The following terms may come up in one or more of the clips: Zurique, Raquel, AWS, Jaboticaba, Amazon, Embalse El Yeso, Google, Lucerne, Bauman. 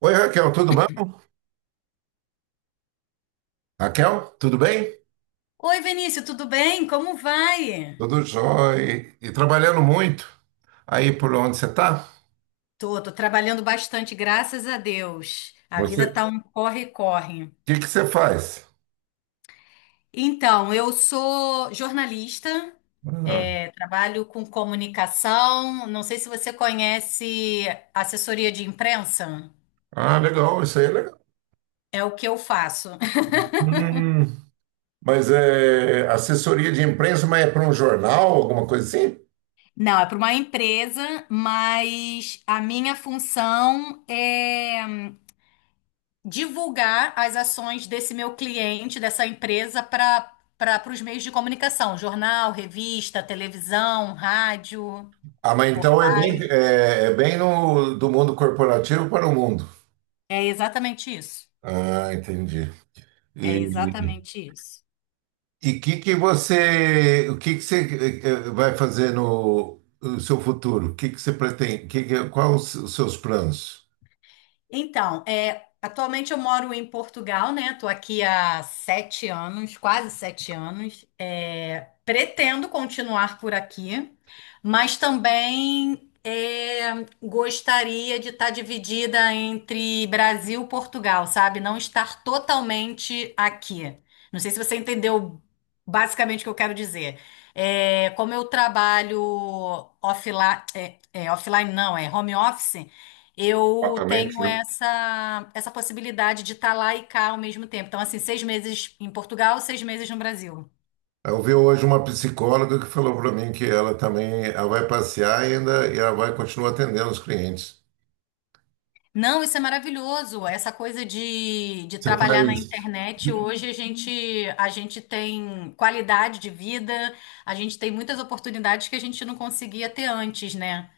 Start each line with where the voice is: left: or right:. right: Oi, Raquel, tudo bom? Raquel, tudo bem?
left: Oi, Vinícius, tudo bem? Como vai?
right: Tudo jóia. E trabalhando muito. Aí por onde você está?
left: Tô trabalhando bastante, graças a Deus. A
right: Você,
left: vida
right: o
left: tá um corre-corre.
right: que que você faz?
left: Então, eu sou jornalista,
right: Ah,
left: trabalho com comunicação. Não sei se você conhece assessoria de imprensa.
right: legal, isso aí é legal.
left: É o que eu faço.
right: Hum, mas é assessoria de imprensa, mas é para um jornal, alguma coisa assim?
left: Não, é para uma empresa, mas a minha função é divulgar as ações desse meu cliente, dessa empresa, para os meios de comunicação, jornal, revista, televisão, rádio,
right: Ah, mas então é bem,
left: portais.
right: é bem no, do mundo corporativo para o mundo.
left: É exatamente isso.
right: Ah, entendi. E,
left: É exatamente isso.
right: E que você, o que que você vai fazer no seu futuro? O que que você pretende? Que, qual os seus planos?
left: Então, atualmente eu moro em Portugal, né? Tô aqui há sete anos, quase sete anos. Pretendo continuar por aqui, mas também gostaria de estar dividida entre Brasil e Portugal, sabe? Não estar totalmente aqui. Não sei se você entendeu basicamente o que eu quero dizer. Como eu trabalho offline, offline não, é home office. Eu
right: Exatamente,
left: tenho
right: né?
left: essa possibilidade de estar lá e cá ao mesmo tempo. Então, assim, seis meses em Portugal, seis meses no Brasil.
right: Eu vi hoje uma psicóloga que falou para mim que ela também, ela vai passear e ainda e ela vai continuar atendendo os clientes.
left: Não, isso é maravilhoso. Essa coisa de
right: Você
left: trabalhar na
right: faz
left: internet, hoje a gente tem qualidade de vida, a gente tem muitas oportunidades que a gente não conseguia ter antes, né?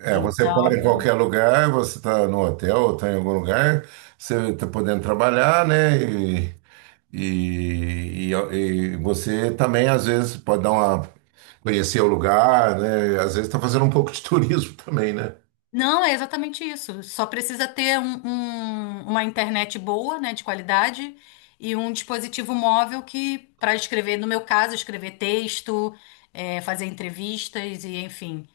right: é, você
left: Então,
right: para em qualquer lugar, você está no hotel ou está em algum lugar, você está podendo trabalhar, né? E você também, às vezes, pode dar uma, conhecer o lugar, né? Às vezes está fazendo um pouco de turismo também, né?
left: não, é exatamente isso. Só precisa ter uma internet boa, né, de qualidade, e um dispositivo móvel que, para escrever, no meu caso, escrever texto, fazer entrevistas e enfim.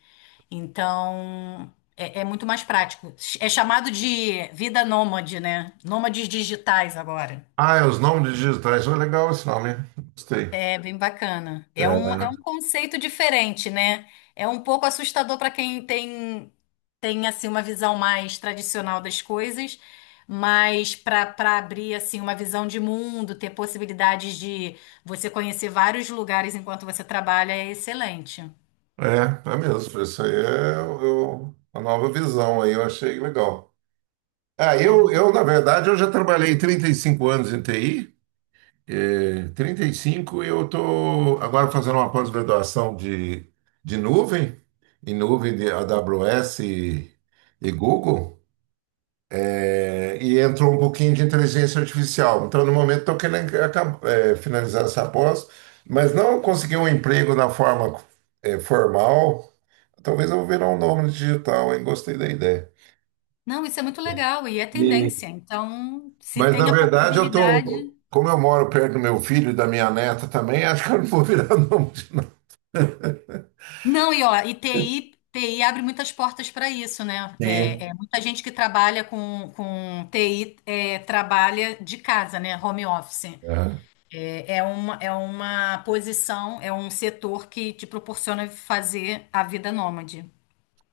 left: Então, é muito mais prático. É chamado de vida nômade, né? Nômades digitais agora.
right: Ah, é os nomes digitais, oh, legal esse nome, hein? Gostei.
left: É bem bacana. É um,
right: É,
left: é um conceito diferente, né? É um pouco assustador para quem tem assim uma visão mais tradicional das coisas, mas para abrir assim uma visão de mundo, ter possibilidades de você conhecer vários lugares enquanto você trabalha é excelente.
right: é mesmo, isso aí a nova visão aí, eu achei legal. Ah,
left: É
right: eu,
left: muito.
right: eu, na verdade, eu já trabalhei 35 anos em TI. É, 35, eu estou agora fazendo uma pós-graduação de nuvem, em nuvem de AWS e Google, é, e entrou um pouquinho de inteligência artificial. Então, no momento, estou querendo finalizar essa pós, mas não consegui um emprego na forma, é, formal. Talvez eu vou virar um nome digital, hein? Gostei da ideia.
left: Não, isso é muito legal e é
right: E-
left: tendência. Então, se
right: mas, na
left: tem a
right: verdade, eu tô.
left: possibilidade.
right: Como eu moro perto do meu filho e da minha neta também, acho que eu não vou virar nome de nada.
left: Não, e ó, e TI abre muitas portas para isso, né? Muita gente que trabalha com TI trabalha de casa, né? Home office.
right: Aham.
left: É uma posição, é um setor que te proporciona fazer a vida nômade.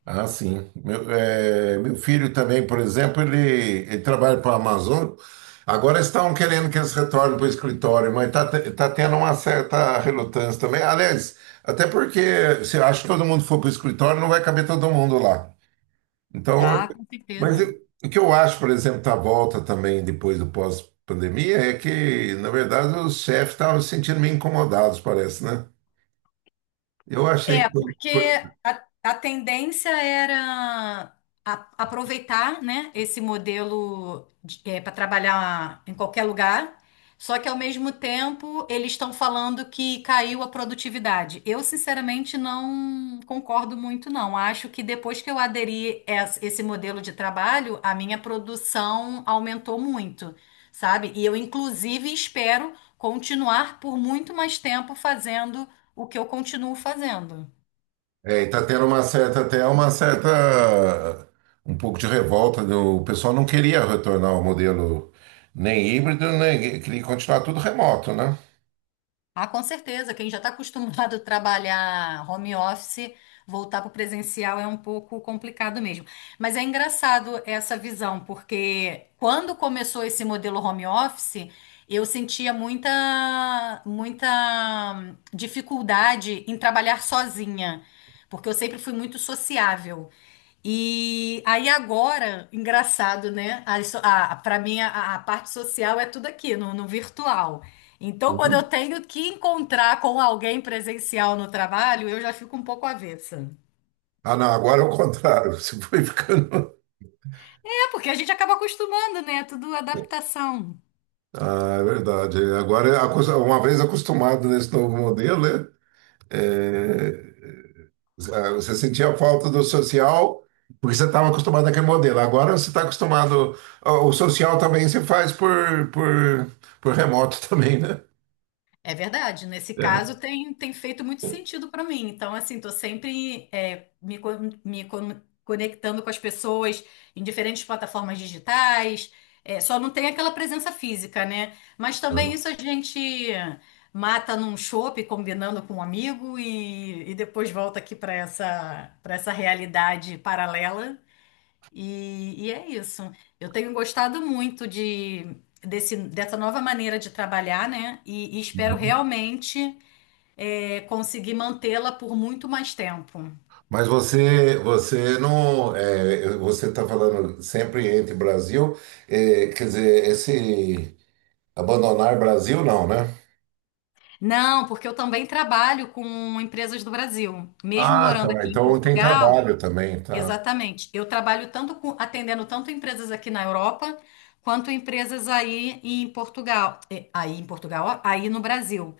right: Ah, sim. Meu filho também, por exemplo, ele trabalha para a Amazon. Agora estão querendo que eles retornem para o escritório, mas tá tendo uma certa relutância também. Aliás, até porque se eu acho que todo mundo for para o escritório, não vai caber todo mundo lá. Então,
left: Ah, com certeza.
right: o que eu acho, por exemplo, da volta também depois do pós-pandemia é que, na verdade, os chefes estavam se sentindo meio incomodados, parece, né? Eu achei que foi.
left: Porque a tendência era aproveitar, né, esse modelo para trabalhar em qualquer lugar, só que ao mesmo tempo eles estão falando que caiu a produtividade. Eu, sinceramente, não concordo muito, não. Acho que depois que eu aderi esse modelo de trabalho, a minha produção aumentou muito, sabe? E eu, inclusive, espero continuar por muito mais tempo fazendo o que eu continuo fazendo.
right: É, e tá tendo uma certa, um pouco de revolta. O pessoal não queria retornar ao modelo nem híbrido, nem queria continuar tudo remoto, né?
left: Ah, com certeza, quem já está acostumado a trabalhar home office, voltar para o presencial é um pouco complicado mesmo. Mas é engraçado essa visão, porque quando começou esse modelo home office, eu sentia muita, muita dificuldade em trabalhar sozinha, porque eu sempre fui muito sociável. E aí agora, engraçado, né? Para mim, a parte social é tudo aqui, no virtual. Então, quando eu tenho que encontrar com alguém presencial no trabalho, eu já fico um pouco avessa.
right: Ah, não, agora é o contrário. Você foi ficando.
left: Porque a gente acaba acostumando, né? Tudo adaptação.
right: Ah, é verdade. Agora, uma vez acostumado nesse novo modelo, né? É, ah, você sentia a falta do social porque você estava acostumado àquele modelo. Agora você está acostumado. Ah, o social também se faz por remoto também, né?
left: É verdade, nesse
right: É.
left: caso tem feito muito sentido para mim. Então, assim, tô sempre me conectando com as pessoas em diferentes plataformas digitais. Só não tem aquela presença física, né? Mas também isso a gente mata num chopp, combinando com um amigo, e depois volta aqui para essa realidade paralela. E é isso. Eu tenho gostado muito dessa nova maneira de trabalhar, né? E espero
right: Uhum.
left: realmente conseguir mantê-la por muito mais tempo.
right: Mas você não, é, você está falando sempre entre Brasil, é, quer dizer, esse abandonar Brasil não, né?
left: Não, porque eu também trabalho com empresas do Brasil. Mesmo
right: Ah,
left: morando
right: tá.
left: aqui em
right: Então tem
left: Portugal,
right: trabalho também, tá?
left: exatamente. Eu trabalho tanto com, atendendo tanto empresas aqui na Europa quanto empresas aí em Portugal, aí no Brasil.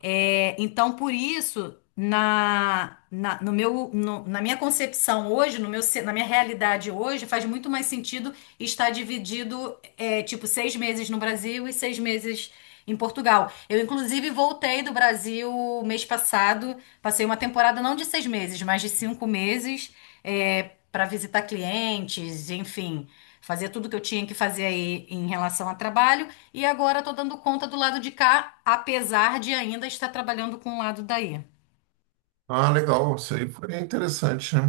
left: Então, por isso, na minha concepção hoje, no meu, ce- na minha realidade hoje, faz muito mais sentido estar dividido, tipo, seis meses no Brasil e seis meses em Portugal. Eu, inclusive, voltei do Brasil mês passado, passei uma temporada não de seis meses, mas de cinco meses, para visitar clientes, enfim, fazer tudo que eu tinha que fazer aí em relação a trabalho. E agora estou dando conta do lado de cá, apesar de ainda estar trabalhando com o lado daí.
right: Ah, legal. Isso aí foi interessante, né?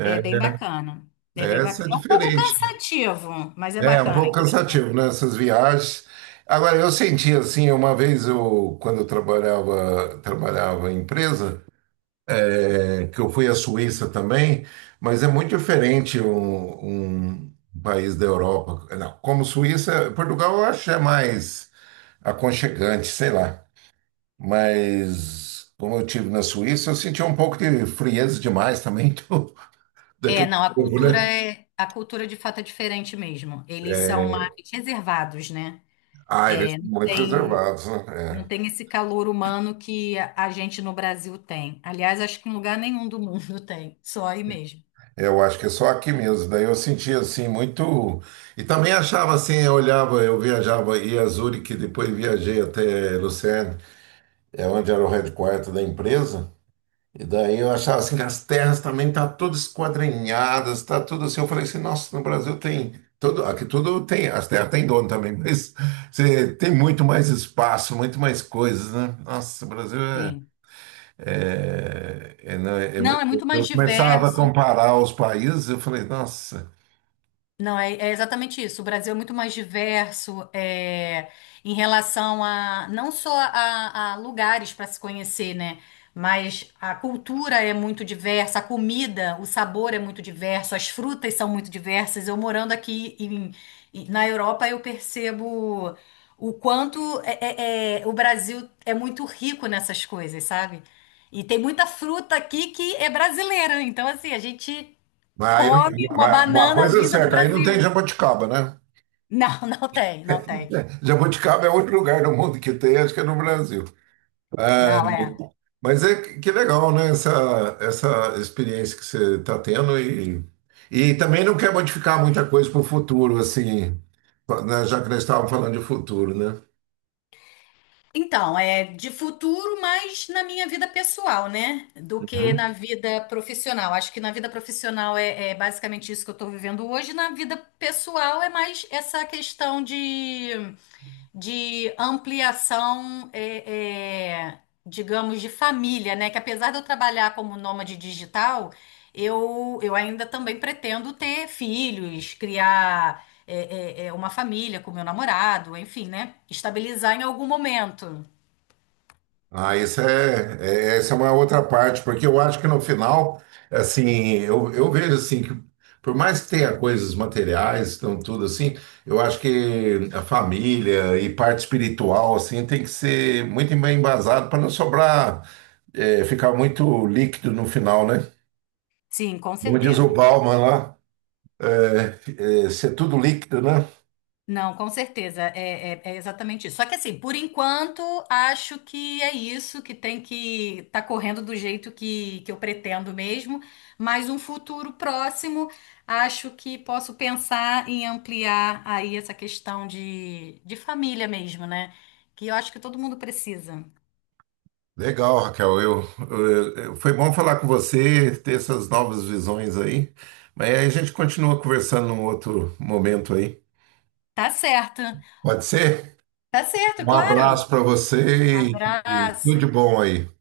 left: É bem bacana. É bem
right: essa
left: bacana.
right: é
left: É um pouco
right: diferente.
left: cansativo, mas é
right: É um
left: bacana, é
right: pouco cansativo,
left: interessante.
right: né? Essas viagens. Agora eu senti assim, uma vez eu, quando eu trabalhava em empresa é, que eu fui à Suíça também, mas é muito diferente um país da Europa. Não, como Suíça, Portugal eu acho que é mais aconchegante, sei lá. Mas como eu tive na Suíça, eu senti um pouco de frieza demais também do, daquele
left: Não, a
right: povo,
left: cultura
right: né?
left: é, a cultura de fato é diferente mesmo. Eles são mais reservados, né?
right: Ah, eles são muito
left: Tem,
right: reservados,
left: não
right: né? É.
left: tem esse calor humano que a gente no Brasil tem. Aliás, acho que em lugar nenhum do mundo tem, só aí mesmo.
right: Eu acho que é só aqui mesmo. Daí eu sentia assim muito. E também achava assim, eu olhava, eu viajava, ia a Zurique, depois viajei até Lucerne. É onde era o headquarter da empresa. E daí eu achava assim, as terras também tá todas esquadrinhadas, tá tudo assim. Eu falei assim, nossa, no Brasil tem tudo, aqui tudo tem, as terras tem dono também, mas você tem muito mais espaço, muito mais coisas, né? Nossa, o Brasil é,
left: Tem.
right: é- é, não, é
left: Não,
right: muito.
left: é muito mais
right: Eu começava a
left: diverso.
right: comparar os países, eu falei, nossa,
left: Não, é exatamente isso. O Brasil é muito mais diverso em relação a não só a lugares para se conhecer, né? Mas a cultura é muito diversa, a comida, o sabor é muito diverso, as frutas são muito diversas. Eu morando aqui na Europa, eu percebo o quanto o Brasil é muito rico nessas coisas, sabe? E tem muita fruta aqui que é brasileira. Então, assim, a gente
right: mas aí, não-
left: come uma
right: mas uma
left: banana
right: coisa é
left: vinda do
right: certa, aí não tem
left: Brasil.
right: Jaboticaba, né?
left: Não, não tem, não tem.
right: Jaboticaba é outro lugar do mundo que tem, acho que é no Brasil. É,
left: Não, é.
right: mas é que legal, né? Essa experiência que você está tendo e também não quer modificar muita coisa para o futuro, assim, né? Já que nós estávamos falando de futuro, né?
left: Então, é de futuro, mas na minha vida pessoal, né? Do que na vida profissional. Acho que na vida profissional é basicamente isso que eu estou vivendo hoje. Na vida pessoal é mais essa questão de ampliação, digamos, de família, né? Que apesar de eu trabalhar como nômade digital, eu ainda também pretendo ter filhos, criar uma família com meu namorado, enfim, né? Estabilizar em algum momento.
right: Ah, essa é uma outra parte, porque eu acho que no final, assim, eu vejo assim que por mais que tenha coisas materiais, então tudo assim, eu acho que a família e parte espiritual assim tem que ser muito bem embasado para não sobrar, é, ficar muito líquido no final, né?
left: Sim, com
right: Como diz o
left: certeza.
right: Bauman lá, ser tudo líquido, né?
left: Não, com certeza, é exatamente isso. Só que assim, por enquanto, acho que é isso, que tem que tá correndo do jeito que eu pretendo mesmo, mas um futuro próximo, acho que posso pensar em ampliar aí essa questão de família mesmo, né? Que eu acho que todo mundo precisa.
right: Legal, Raquel. Foi bom falar com você, ter essas novas visões aí. Mas aí a gente continua conversando num outro momento aí.
left: Tá certo,
right: Pode ser?
left: tá certo,
right: Um
left: claro.
right: abraço para você e
left: Abraço.
right: tudo de bom aí.